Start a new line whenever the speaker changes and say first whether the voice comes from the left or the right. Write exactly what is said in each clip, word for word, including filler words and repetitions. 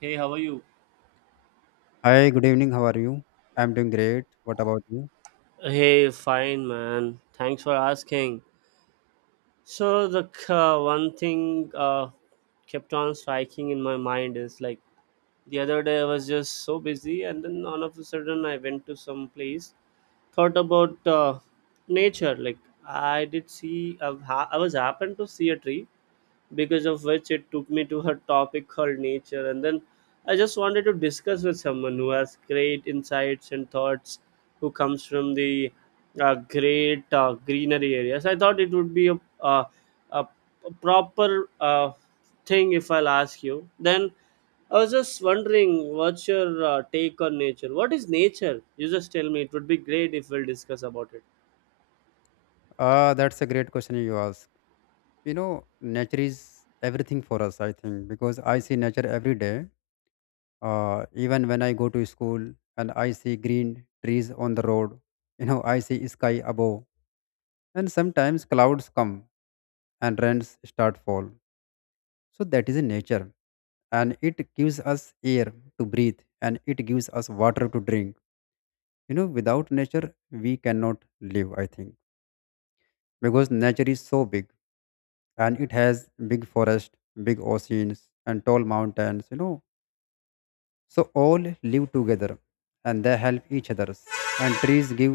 right: Hey, how are you?
left: Hi, good evening. How are you? I'm doing great. What about you?
right: Hey, fine, man. Thanks for asking. So the uh, one thing uh, kept on striking in my mind is like the other day I was just so busy, and then all of a sudden I went to some place, thought about uh, nature. Like I did see, I've ha- I was happened to see a tree, because of which it took me to her topic called nature. And then I just wanted to discuss with someone who has great insights and thoughts, who comes from the uh, great uh, greenery areas. I thought it would be a, uh, a, a proper uh, thing if I'll ask you. Then I was just wondering, what's your uh, take on nature? What is nature? You just tell me, it would be great if we'll discuss about it.
left: Ah, that's a great question you ask. You know, nature is everything for us, I think, because I see nature every day. Uh, even when I go to school and I see green trees on the road, you know, I see sky above, and sometimes clouds come and rains start fall. So that is in nature, and it gives us air to breathe, and it gives us water to drink. You know, without nature, we cannot live, I think, because nature is so big and it has big forest, big oceans, and tall mountains. You know so all live together and they help each other, and trees give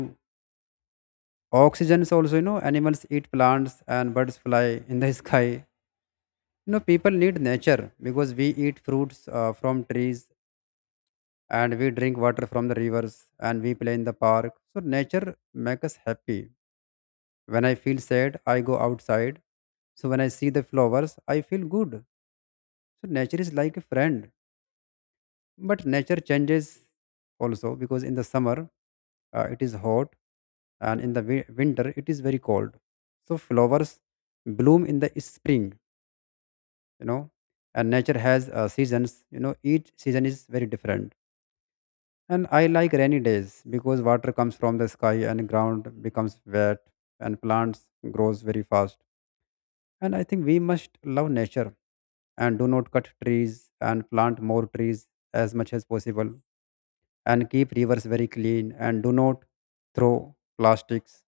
left: oxygen also. You know animals eat plants and birds fly in the sky. You know people need nature because we eat fruits uh, from trees, and we drink water from the rivers, and we play in the park, so nature makes us happy. When I feel sad, I go outside, so when I see the flowers, I feel good. So nature is like a friend, but nature changes also, because in the summer uh, it is hot, and in the wi- winter it is very cold. So flowers bloom in the spring, you know, and nature has uh, seasons. You know, each season is very different. And I like rainy days because water comes from the sky and ground becomes wet and plants grows very fast. And I think we must love nature and do not cut trees, and plant more trees as much as possible, and keep rivers very clean and do not throw plastics.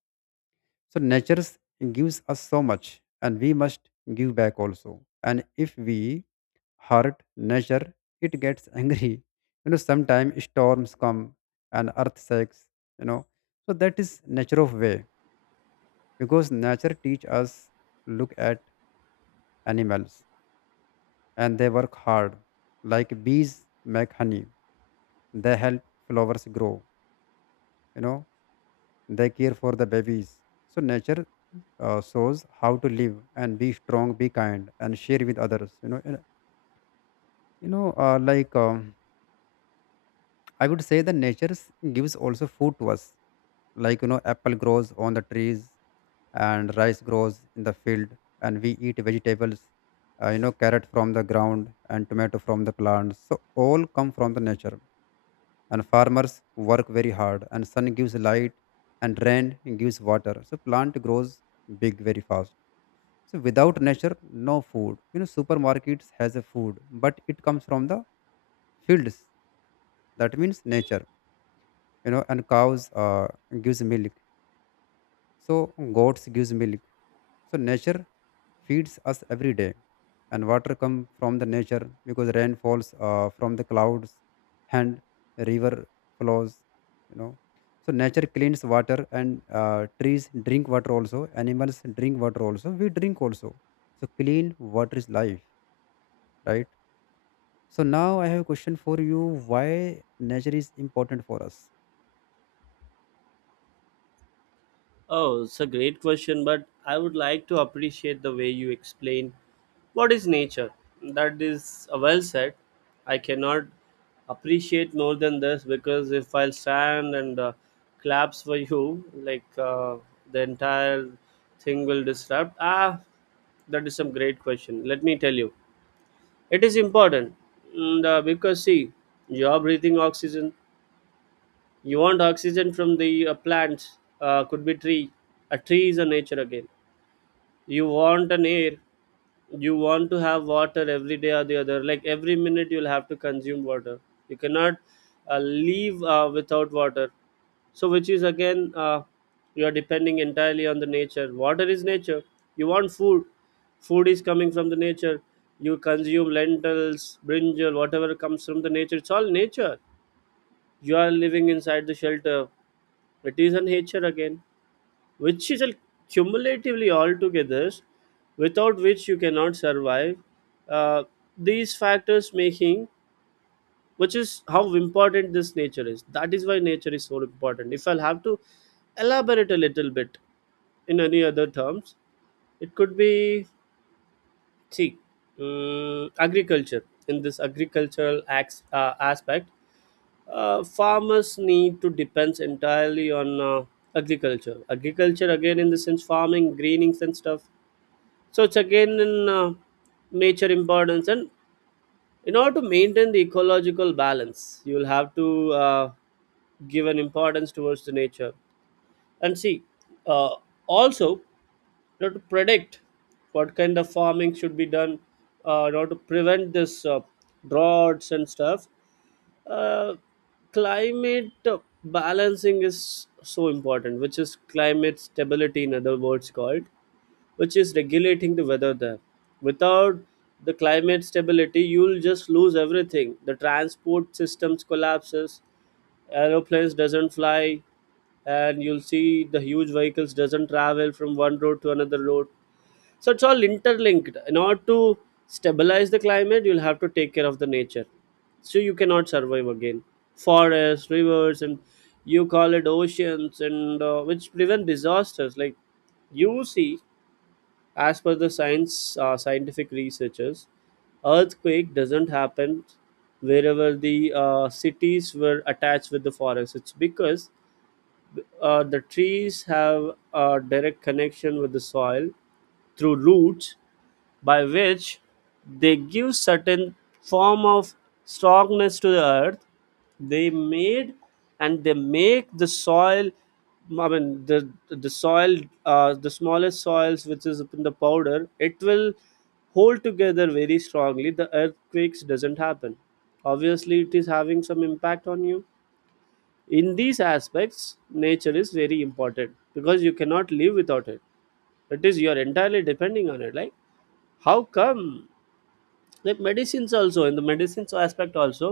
left: So nature gives us so much, and we must give back also. And if we hurt nature, it gets angry. You know, sometimes storms come and earth shakes, you know. So that is nature of way, because nature teach us look at animals and they work hard. Like bees make honey, they help flowers grow. you know they care for the babies. So nature uh, shows how to live and be strong, be kind and share with others. You know and, you know uh, like, um, I would say the nature s- gives also food to us. Like, you know apple grows on the trees and rice grows in the field, and we eat vegetables, uh, you know carrot from the ground and tomato from the plants, so all come from the nature. And farmers work very hard, and sun gives light and rain gives water, so plant grows big very fast. So without nature, no food. You know supermarkets has a food, but it comes from the fields, that means nature. You know and cows uh, gives milk, so goats gives milk. So nature feeds us every day, and water come from the nature because rain falls uh, from the clouds, and river flows. You know, so nature cleans water, and uh, trees drink water also. Animals drink water also. We drink also. So clean water is life, right? So now I have a question for you: why nature is important for us?
right: Oh, it's a great question, but I would like to appreciate the way you explain what is nature. That is uh, well said. I cannot appreciate more than this, because if I'll stand and uh, claps for you, like uh, the entire thing will disrupt. Ah, that is some great question. Let me tell you, it is important, and, uh, because see, you are breathing oxygen. You want oxygen from the uh, plants, uh, could be tree. A tree is a nature again. You want an air. You want to have water every day or the other, like every minute you'll have to consume water. You cannot uh, leave uh, without water, so which is again uh, you are depending entirely on the nature. Water is nature. You want food. Food is coming from the nature. You consume lentils, brinjal, whatever comes from the nature, it's all nature. You are living inside the shelter, it is a nature again, which is a cumulatively altogether, without which you cannot survive. uh, these factors making, which is how important this nature is. That is why nature is so important. If I'll have to elaborate a little bit in any other terms, it could be, see, um, agriculture. In this agricultural acts, uh, aspect, uh, farmers need to depends entirely on uh, agriculture agriculture again, in the sense farming, greenings and stuff. So it's again in uh, nature importance. And in order to maintain the ecological balance, you will have to uh, give an importance towards the nature. And see, uh, also, you know, to predict what kind of farming should be done uh, in order to prevent this uh, droughts and stuff. uh, Climate balancing is so important, which is climate stability, in other words, called, which is regulating the weather there. Without the climate stability, you'll just lose everything. The transport systems collapses, aeroplanes doesn't fly, and you'll see the huge vehicles doesn't travel from one road to another road. So it's all interlinked. In order to stabilize the climate, you'll have to take care of the nature. So you cannot survive again. Forests, rivers, and you call it oceans, and uh, which prevent disasters. Like you see, as per the science, uh, scientific researchers, earthquake doesn't happen wherever the uh, cities were attached with the forest. It's because uh, the trees have a direct connection with the soil through roots, by which they give certain form of strongness to the earth they made. And they make the soil, i mean the the soil uh, the smallest soils which is in the powder, it will hold together very strongly. The earthquakes doesn't happen. Obviously it is having some impact on you. In these aspects, nature is very important because you cannot live without it. It is you're entirely depending on it. Like how come, like medicines also, in the medicines aspect also,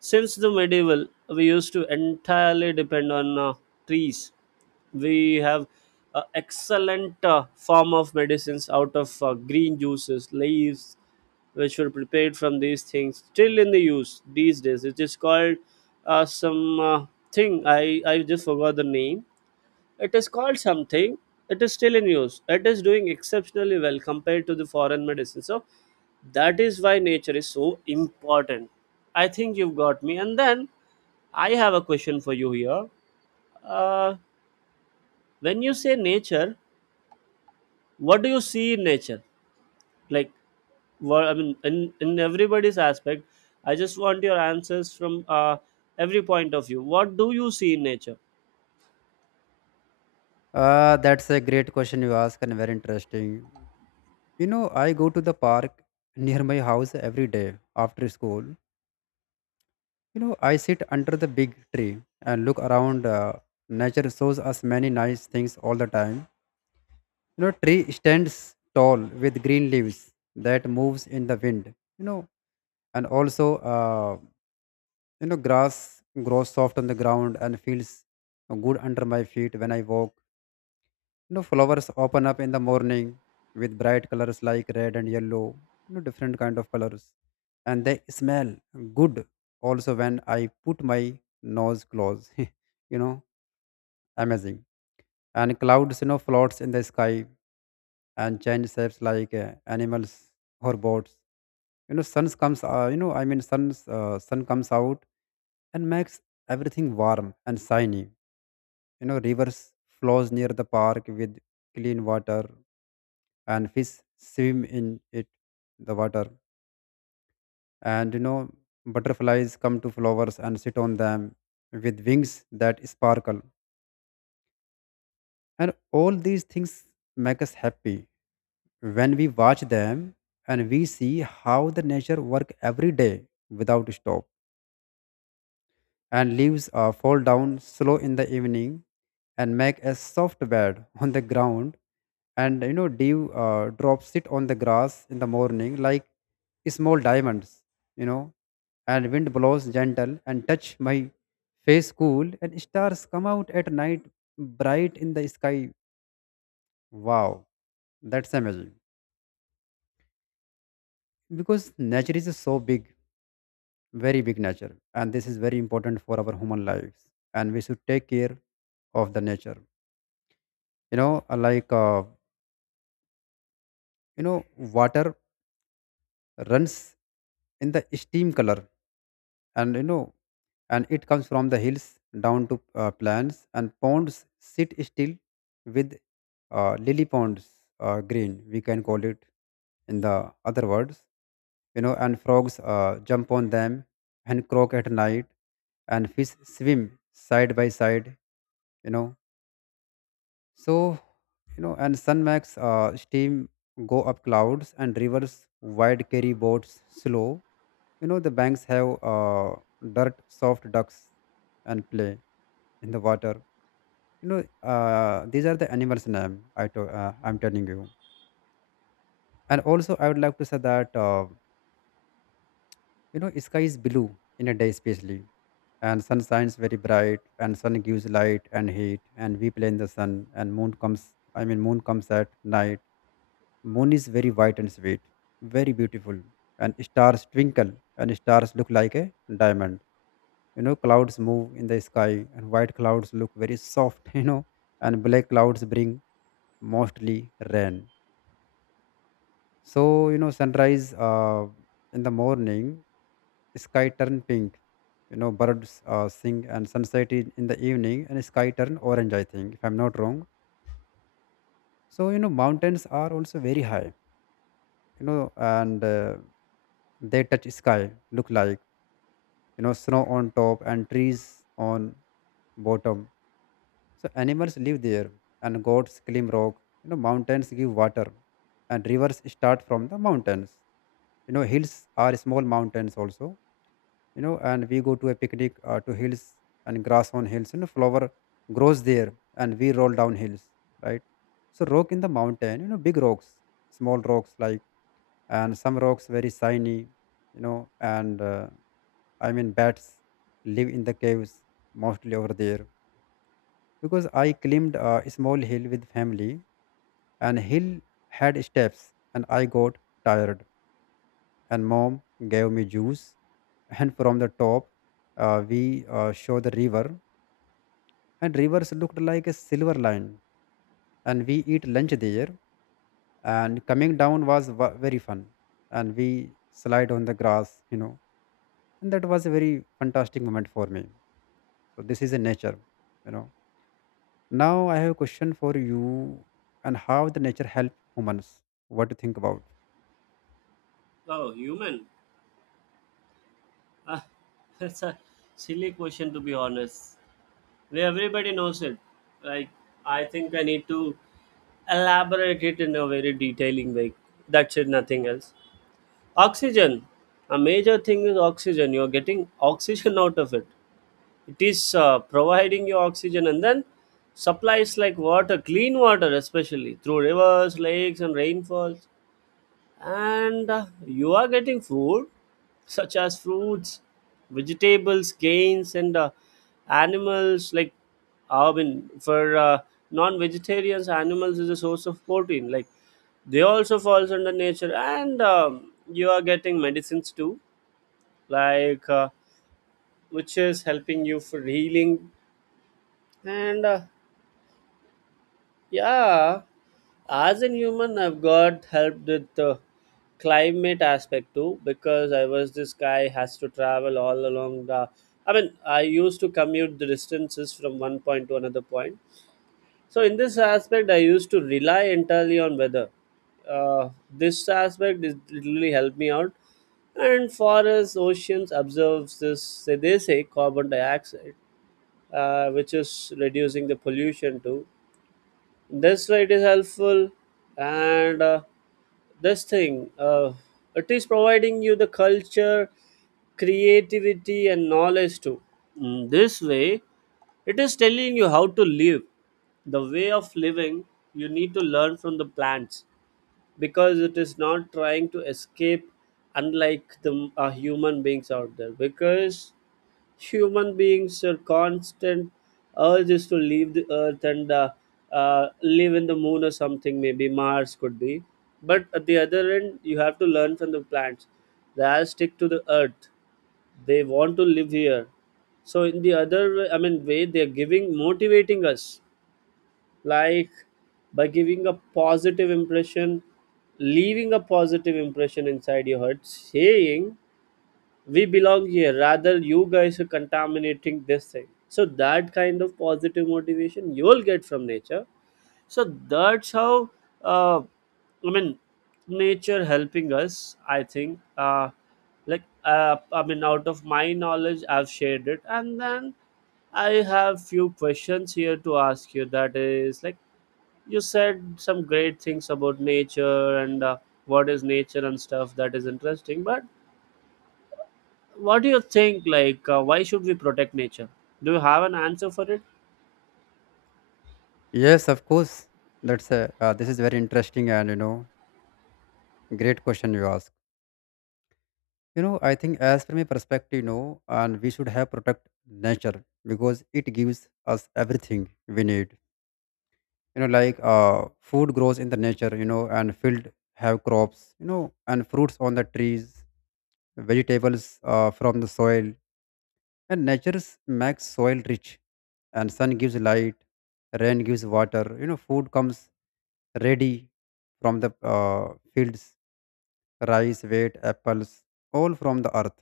right: since the medieval, we used to entirely depend on uh, trees. We have uh, excellent uh, form of medicines out of uh, green juices, leaves, which were prepared from these things. Still in the use these days, it is called uh, some uh, thing. I i just forgot the name. It is called something. It is still in use. It is doing exceptionally well compared to the foreign medicine. So that is why nature is so important. I think you've got me. And then I have a question for you here. Uh, when you say nature, what do you see in nature? Like, what, I mean, in, in everybody's aspect, I just want your answers from uh, every point of view. What do you see in nature?
left: Uh, that's a great question you ask, and very interesting. You know, I go to the park near my house every day after school. You know, I sit under the big tree and look around. Uh, nature shows us many nice things all the time. You know, tree stands tall with green leaves that moves in the wind. You know, and also, uh, you know, grass grows soft on the ground and feels good under my feet when I walk. You know, flowers open up in the morning with bright colors like red and yellow, you know, different kind of colors. And they smell good also when I put my nose close. you know, amazing. And clouds, you know, floats in the sky and change shapes like uh, animals or boats. You know, suns comes, uh, you know, I mean, suns, uh, sun comes out and makes everything warm and shiny. You know, rivers flows near the park with clean water, and fish swim in it the water. And you know butterflies come to flowers and sit on them with wings that sparkle, and all these things make us happy when we watch them, and we see how the nature work every day without stop. And leaves uh, fall down slow in the evening and make a soft bed on the ground. And you know dew uh, drops it on the grass in the morning like small diamonds. you know and wind blows gentle and touch my face cool, and stars come out at night, bright in the sky. Wow, that's amazing, because nature is so big, very big nature, and this is very important for our human lives, and we should take care of the nature. You know uh, like, uh, you know water runs in the steam color. And you know and it comes from the hills down to uh, plants, and ponds sit still with uh, lily ponds, uh, green we can call it, in the other words. You know and frogs uh, jump on them and croak at night, and fish swim side by side. you know So, you know, and sun makes uh, steam go up clouds, and rivers wide carry boats slow. You know, the banks have uh, dirt soft ducks and play in the water. You know, uh, these are the animals' name I to, uh, I'm telling you. And also, I would like to say that, uh, you know, sky is blue in a day especially. And sun shines very bright, and sun gives light and heat, and we play in the sun, and moon comes, I mean, moon comes at night. Moon is very white and sweet, very beautiful, and stars twinkle, and stars look like a diamond. You know, clouds move in the sky, and white clouds look very soft. you know, and black clouds bring mostly rain. So, you know, sunrise uh, in the morning, sky turn pink. You know, birds uh, sing, and sunset in in the evening, and sky turn orange, I think, if I'm not wrong. So, you know, mountains are also very high. You know and uh, They touch sky, look like, you know snow on top and trees on bottom. So animals live there, and gods claim rock. You know mountains give water, and rivers start from the mountains. You know hills are small mountains also. You know and we go to a picnic uh, to hills, and grass on hills. You know flower grows there and we roll down hills, right? So rock in the mountain, you know big rocks, small rocks like, and some rocks very shiny. You know and uh, I mean, bats live in the caves mostly over there, because I climbed a small hill with family, and hill had steps, and I got tired, and mom gave me juice. And from the top, uh, we uh, show the river, and rivers looked like a silver line, and we eat lunch there, and coming down was wa- very fun, and we slide on the grass. You know and that was a very fantastic moment for me. So this is a nature. you know Now I have a question for you: and how the nature help humans? What do you think about?
right: Oh, human. Ah, that's a silly question, to be honest. Everybody knows it. Like, I think I need to elaborate it in a very detailing way. That's it, nothing else. Oxygen. A major thing is oxygen. You're getting oxygen out of it. It is uh, providing you oxygen, and then supplies like water, clean water, especially through rivers, lakes, and rainfalls. And uh, you are getting food such as fruits, vegetables, grains, and uh, animals. Like I mean, for uh, non-vegetarians, animals is a source of protein. Like they also falls under nature. And um, you are getting medicines too, like uh, which is helping you for healing. And uh, Yeah, as a human, I've got helped with the climate aspect too, because I was, this guy has to travel all along the. I mean, I used to commute the distances from one point to another point. So in this aspect, I used to rely entirely on weather. Uh, this aspect is literally helped me out. And forests, oceans observes this. Say they say carbon dioxide, uh, which is reducing the pollution too. This way it is helpful. And uh, This thing uh, it is providing you the culture, creativity, and knowledge too. Mm, this way, it is telling you how to live. The way of living, you need to learn from the plants, because it is not trying to escape, unlike the uh, human beings out there. Because human beings are, constant urge is to leave the earth and uh, uh, live in the moon, or something, maybe mars could be. But at the other end, you have to learn from the plants. They all stick to the earth. They want to live here. So in the other way- I mean way, they are giving, motivating us, like by giving a positive impression, leaving a positive impression inside your heart, saying we belong here, rather you guys are contaminating this thing. So that kind of positive motivation you will get from nature. So that's how uh, i mean nature helping us, I think. Uh, like uh, i mean out of my knowledge, I've shared it. And then I have few questions here to ask you, that is like, you said some great things about nature, and uh, what is nature and stuff, that is interesting. But what do you think, like uh, why should we protect nature? Do you have an answer for it?
left: Yes, of course. That's a uh, This is very interesting, and, you know great question you ask. you know I think, as from a perspective, you know and we should have protect nature, because it gives us everything we need. You know like, uh, food grows in the nature. You know and field have crops. You know and fruits on the trees, vegetables uh, from the soil, and nature makes soil rich. And sun gives light, rain gives water. You know, food comes ready from the uh, fields, rice, wheat, apples, all from the earth.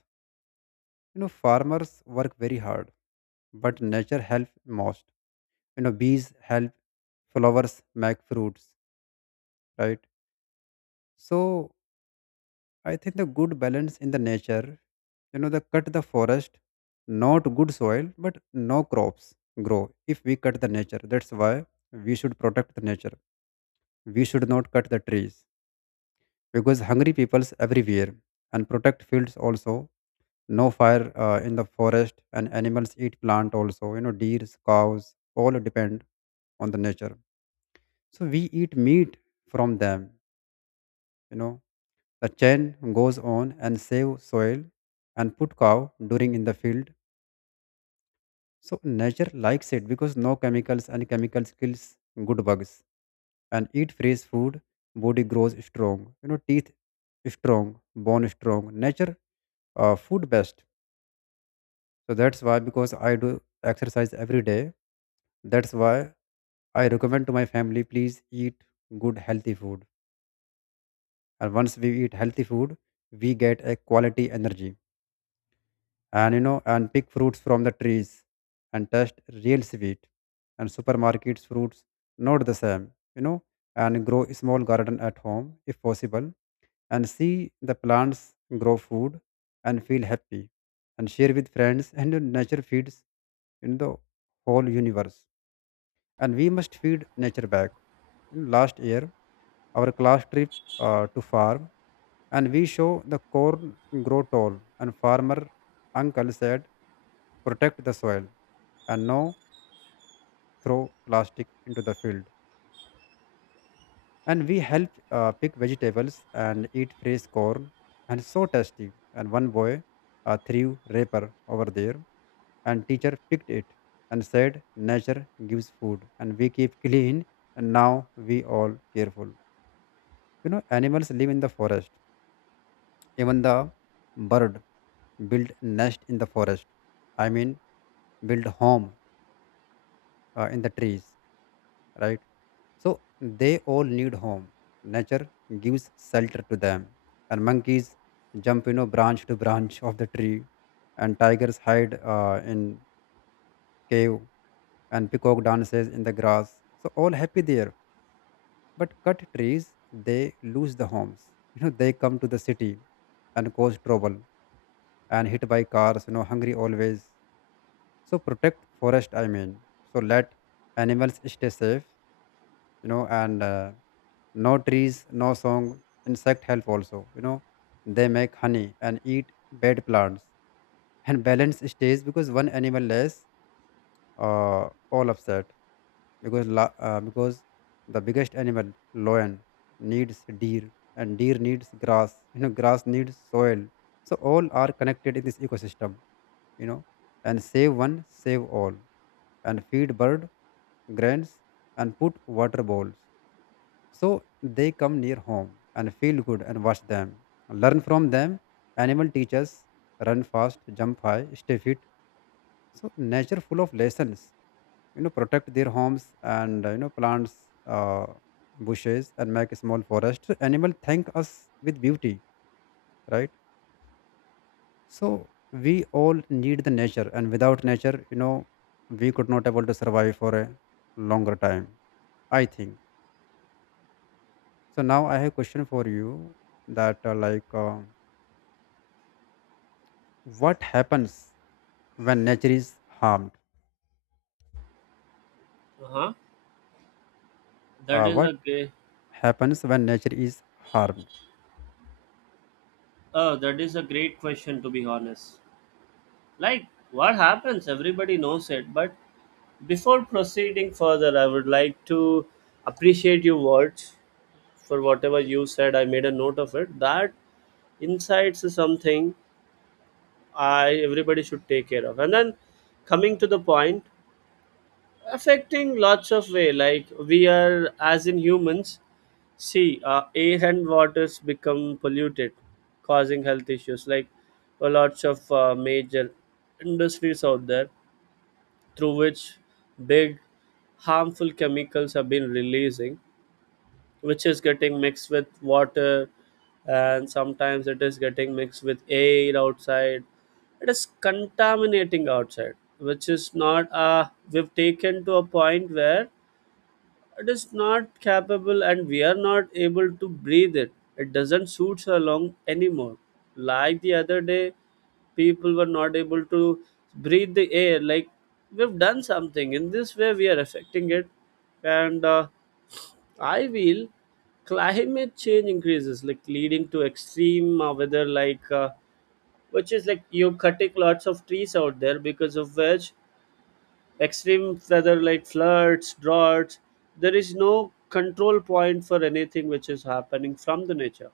left: You know, farmers work very hard, but nature helps most. You know, bees help flowers make fruits, right? So I think the good balance in the nature, you know, the cut the forest, not good soil, but no crops grow if we cut the nature. That's why we should protect the nature. We should not cut the trees, because hungry peoples everywhere, and protect fields also. No fire uh, in the forest, and animals eat plant also. You know, deers, cows, all depend on the nature. So we eat meat from them. You know, The chain goes on, and save soil and put cow during in the field. So nature likes it, because no chemicals, and chemicals kills good bugs. And eat fresh food, body grows strong. You know, teeth strong, bone strong. Nature uh, food best. So that's why, because I do exercise every day. That's why I recommend to my family, please eat good healthy food. And once we eat healthy food, we get a quality energy and you know and pick fruits from the trees and taste real sweet and supermarkets fruits not the same, you know and grow a small garden at home if possible and see the plants grow food and feel happy and share with friends and you nature feeds in the whole universe, and we must feed nature back. In last year our class trip uh, to farm, and we show the corn grow tall, and farmer uncle said protect the soil and no throw plastic into the field. And we help uh, pick vegetables and eat fresh corn and so tasty. And one boy uh, threw wrapper over there, and teacher picked it and said nature gives food and we keep clean, and now we all careful. You know animals live in the forest. Even the bird build nest in the forest. I mean Build home uh, in the trees, right? So they all need home. Nature gives shelter to them, and monkeys jump, you know, branch to branch of the tree, and tigers hide uh, in cave, and peacock dances in the grass. So all happy there. But cut trees, they lose the homes. You know, they come to the city and cause trouble and hit by cars. You know, hungry always. So protect forest. I mean, so let animals stay safe, you know, and uh, no trees no song. Insect help also, you know, they make honey and eat bed plants and balance stays because one animal less, uh, all upset because la- uh, because the biggest animal lion needs deer, and deer needs grass, you know, grass needs soil, so all are connected in this ecosystem, you know and save one save all. And feed bird grains and put water bowls so they come near home and feel good and watch them. Learn from them. Animal teachers run fast, jump high, stay fit. So nature full of lessons. You know, protect their homes and uh, you know plants, uh, bushes, and make a small forest. Animal thank us with beauty, right? So we all need the nature, and without nature, you know, we could not able to survive for a longer time, I think. So now I have a question for you, that uh, like. Uh, what happens when nature is harmed?
right: Uh-huh, that
left: Uh,
right: is
left: what
right: a great.
left: happens when nature is harmed?
right: Oh, that is a great question, to be honest. Like, what happens, everybody knows it. But before proceeding further, I would like to appreciate your words. For whatever you said, I made a note of it, that insights is something I everybody should take care of. And then coming to the point, affecting lots of way. Like we are, as in humans, see, uh, air and waters become polluted, causing health issues. Like uh, lots of uh, major industries out there, through which big harmful chemicals have been releasing, which is getting mixed with water, and sometimes it is getting mixed with air outside. It is contaminating outside, which is not, uh, we've taken to a point where it is not capable and we are not able to breathe it. It doesn't suit our lung anymore. Like the other day, people were not able to breathe the air. Like we've done something in this way, we are affecting it. And uh, I will. Climate change increases, like leading to extreme uh, weather, like uh, which is like you're cutting lots of trees out there, because of which extreme weather, like floods, droughts, there is no control point for anything which is happening from the nature.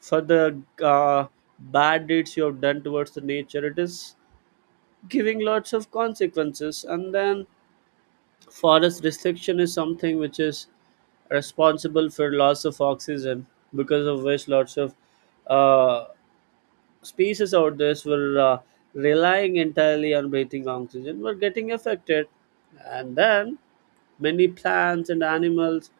right: For the uh, bad deeds you have done towards the nature, it is giving lots of consequences. And then forest restriction is something which is responsible for loss of oxygen, because of which lots of uh, species out there were uh, relying entirely on breathing oxygen were getting affected. And then many plants and animals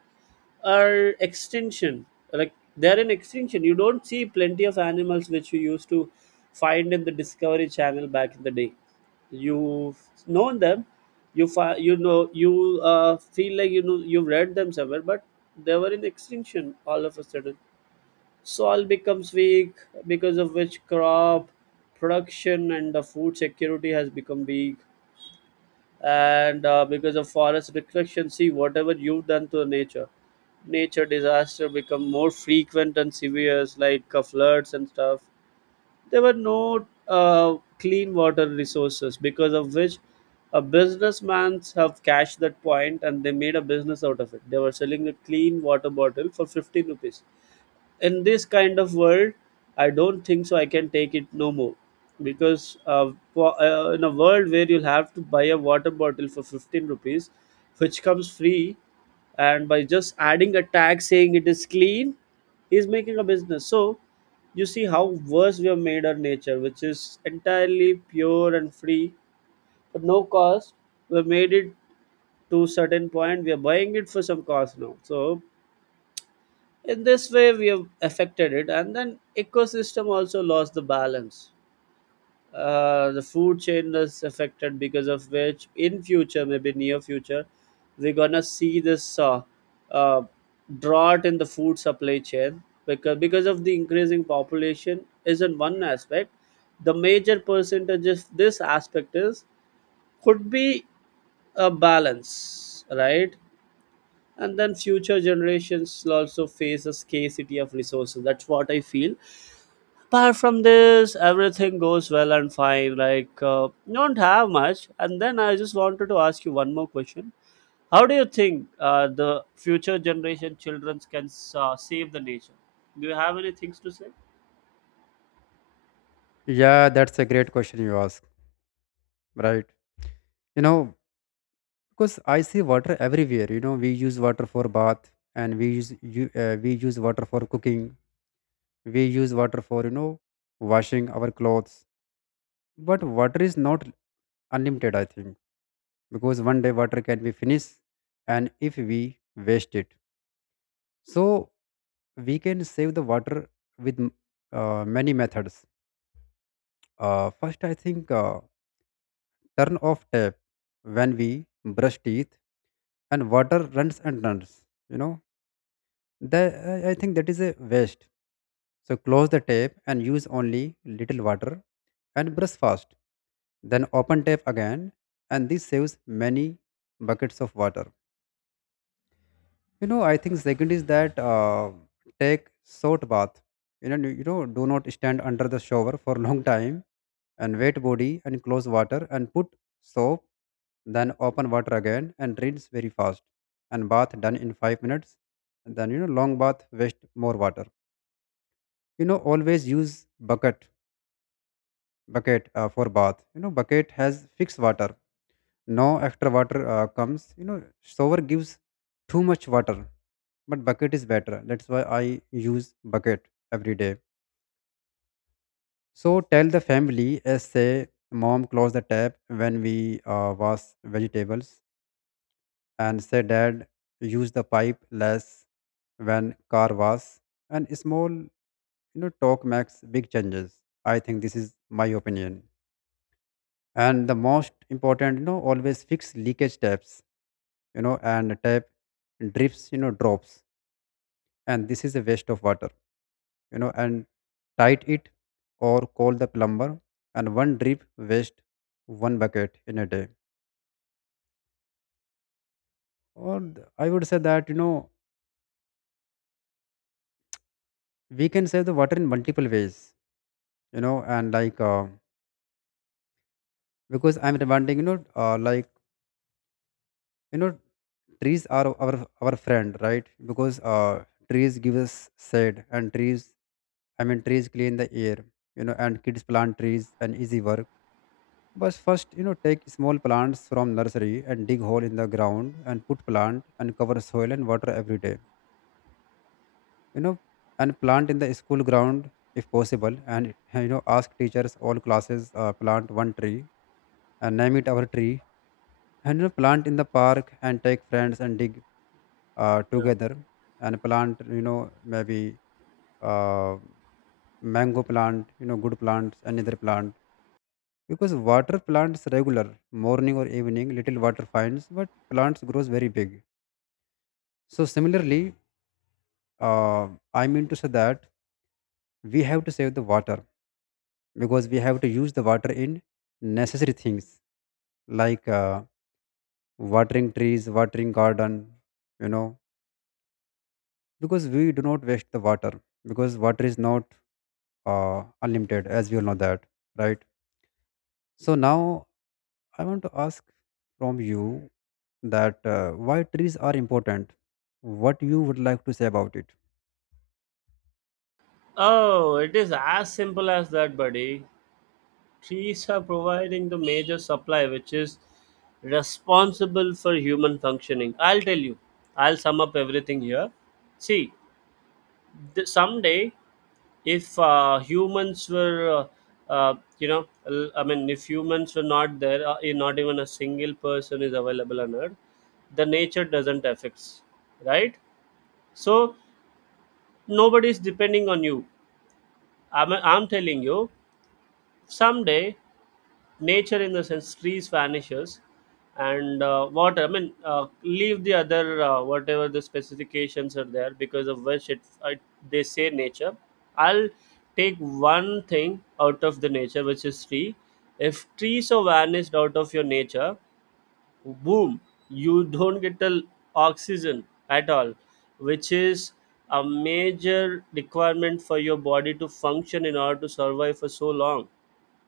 right: are extinction, like they're in extinction. You don't see plenty of animals which you used to find in the Discovery Channel back in the day. You've known them, you fi- you know you uh, feel like, you know, you've read them somewhere, but they were in extinction all of a sudden. Soil becomes weak, because of which crop production and the food security has become weak. And uh, because of forest destruction, see, whatever you've done to the nature, nature disaster become more frequent and severe, like uh, floods and stuff. There were no uh, clean water resources, because of which a businessman have cashed that point and they made a business out of it. They were selling a clean water bottle for fifteen rupees. In this kind of world, I don't think so I can take it no more, because uh, for, uh, in a world where you'll have to buy a water bottle for fifteen rupees which comes free, and by just adding a tag saying it is clean, he's making a business. So you see how worse we have made our nature, which is entirely pure and free but no cost. We have made it to a certain point we are buying it for some cost now. So in this way we have affected it, and then ecosystem also lost the balance. Uh, the food chain is affected, because of which in future, maybe near future, we're gonna see this uh, uh, drought in the food supply chain, because because of the increasing population is in one aspect. The major percentage of this aspect is, could be, a balance, right? And then future generations will also face a scarcity of resources. That's what I feel. Apart from this, everything goes well and fine, like uh, don't have much. And then I just wanted to ask you one more question. How do you think uh, the future generation children can uh, save the nature? Do you have any things to say?
left: Yeah, that's a great question you ask, right? you know because I see water everywhere. You know, we use water for bath, and we use you, uh, we use water for cooking, we use water for, you know, washing our clothes. But water is not unlimited, I think, because one day water can be finished, and if we waste it. So we can save the water with m- uh, many methods. Uh, first, I think, uh, turn off tap when we brush teeth and water runs and runs. You know, that, I I think that is a waste. So close the tap and use only little water, and brush fast. Then open tap again, and this saves many buckets of water. You know, I think second is that, uh, take short bath. You know, you know, do not stand under the shower for long time, and wet body and close water and put soap, then open water again and rinse very fast. And bath done in five minutes. And then, you know, long bath waste more water. You know, always use bucket. Bucket uh, for bath. You know, bucket has fixed water. Now, after water uh, comes, you know, shower gives too much water, but bucket is better. That's why I use bucket every day. So tell the family, as say, mom close the tap when we uh, wash vegetables, and say dad use the pipe less when car wash, and small, you know, talk makes big changes. I think this is my opinion. And the most important, you know, always fix leakage taps. you know and tap drips, you know, drops, and this is a waste of water. You know and tight it or call the plumber. And one drip waste one bucket in a day. Or th- i would say that, you know we can save the water in multiple ways. You know and like uh, because i'm reminding, you know uh, like you know trees are our our friend, right? Because uh, trees give us shade, and trees I mean trees clean the air. You know, and kids plant trees and easy work. But first, you know, take small plants from nursery and dig hole in the ground and put plant and cover soil and water every day. You know, and plant in the school ground if possible. And you know, ask teachers all classes uh, plant one tree and name it our tree. And you know, plant in the park and take friends and dig uh,
right: Yeah.
left: together and plant. You know, maybe uh, mango plant. You know, good plants and other plant because water plants regular, morning or evening little water finds, but plants grows very big. So similarly, uh, I mean to say that we have to save the water because we have to use the water in necessary things, like uh, watering trees, watering garden, you know, because we do not waste the water, because water is not uh, unlimited, as we all know that, right? So now I want to ask from you that, uh, why trees are important. What you would like to say about it?
right: Oh, it is as simple as that, buddy. Trees are providing the major supply which is responsible for human functioning. I'll tell you, I'll sum up everything here. See, th- someday, if uh, humans were uh, uh, you know, l- I mean, if humans were not there, uh, eh, not even a single person is available on earth, the nature doesn't affects, right? So nobody's depending on you. i'm, I'm telling you, someday nature, in the sense trees vanishes, and uh, water, I mean, uh, leave the other uh, whatever the specifications are there, because of which it, it, they say nature. I'll take one thing out of the nature, which is tree. If trees are vanished out of your nature, boom, you don't get the oxygen at all, which is a major requirement for your body to function in order to survive for so long.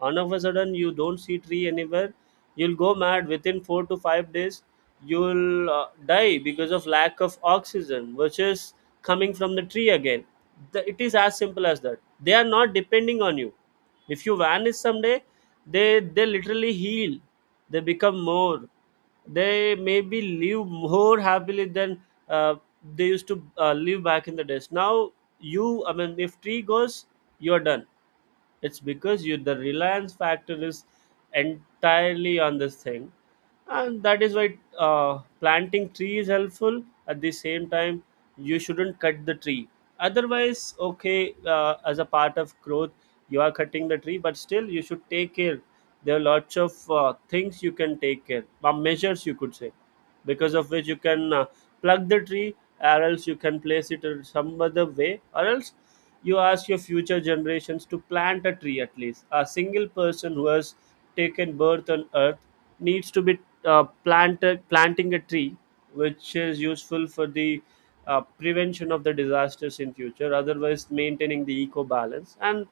right: All of a sudden, you don't see tree anywhere. You'll go mad within four to five days. You'll uh, die because of lack of oxygen, which is coming from the tree again. The, it is as simple as that. They are not depending on you. If you vanish someday, they they literally heal, they become more, they maybe live more happily than uh, they used to uh, live back in the days. Now, you, I mean, if tree goes, you're done. It's because you, the reliance factor is entirely on this thing. And that is why uh, planting tree is helpful. At the same time, you shouldn't cut the tree. Otherwise, okay, uh, as a part of growth you are cutting the tree, but still you should take care. There are lots of uh, things you can take care, uh, measures you could say, because of which you can uh, plug the tree, or else you can place it in some other way, or else you ask your future generations to plant a tree. At least a single person who has taken birth on earth needs to be uh, plant uh, planting a tree, which is useful for the uh, prevention of the disasters in future, otherwise maintaining the eco balance. And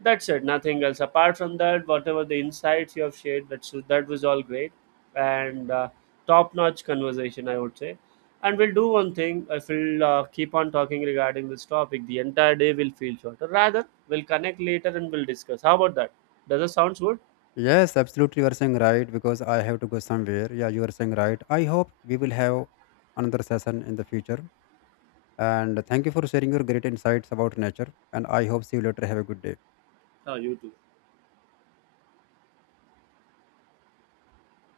right: that's it, nothing else. Apart from that, whatever the insights you have shared, that's that was all great. And uh, top notch conversation, I would say. And we'll do one thing. If we will uh, keep on talking regarding this topic, the entire day will feel shorter. Rather, we'll connect later and we'll discuss, how about that? Does that sounds good?
left: Yes, absolutely. You are saying right because I have to go somewhere. Yeah, you are saying right. I hope we will have another session in the future. And thank you for sharing your great insights about nature. And I hope see you later. Have a good day.
right: Oh, you too.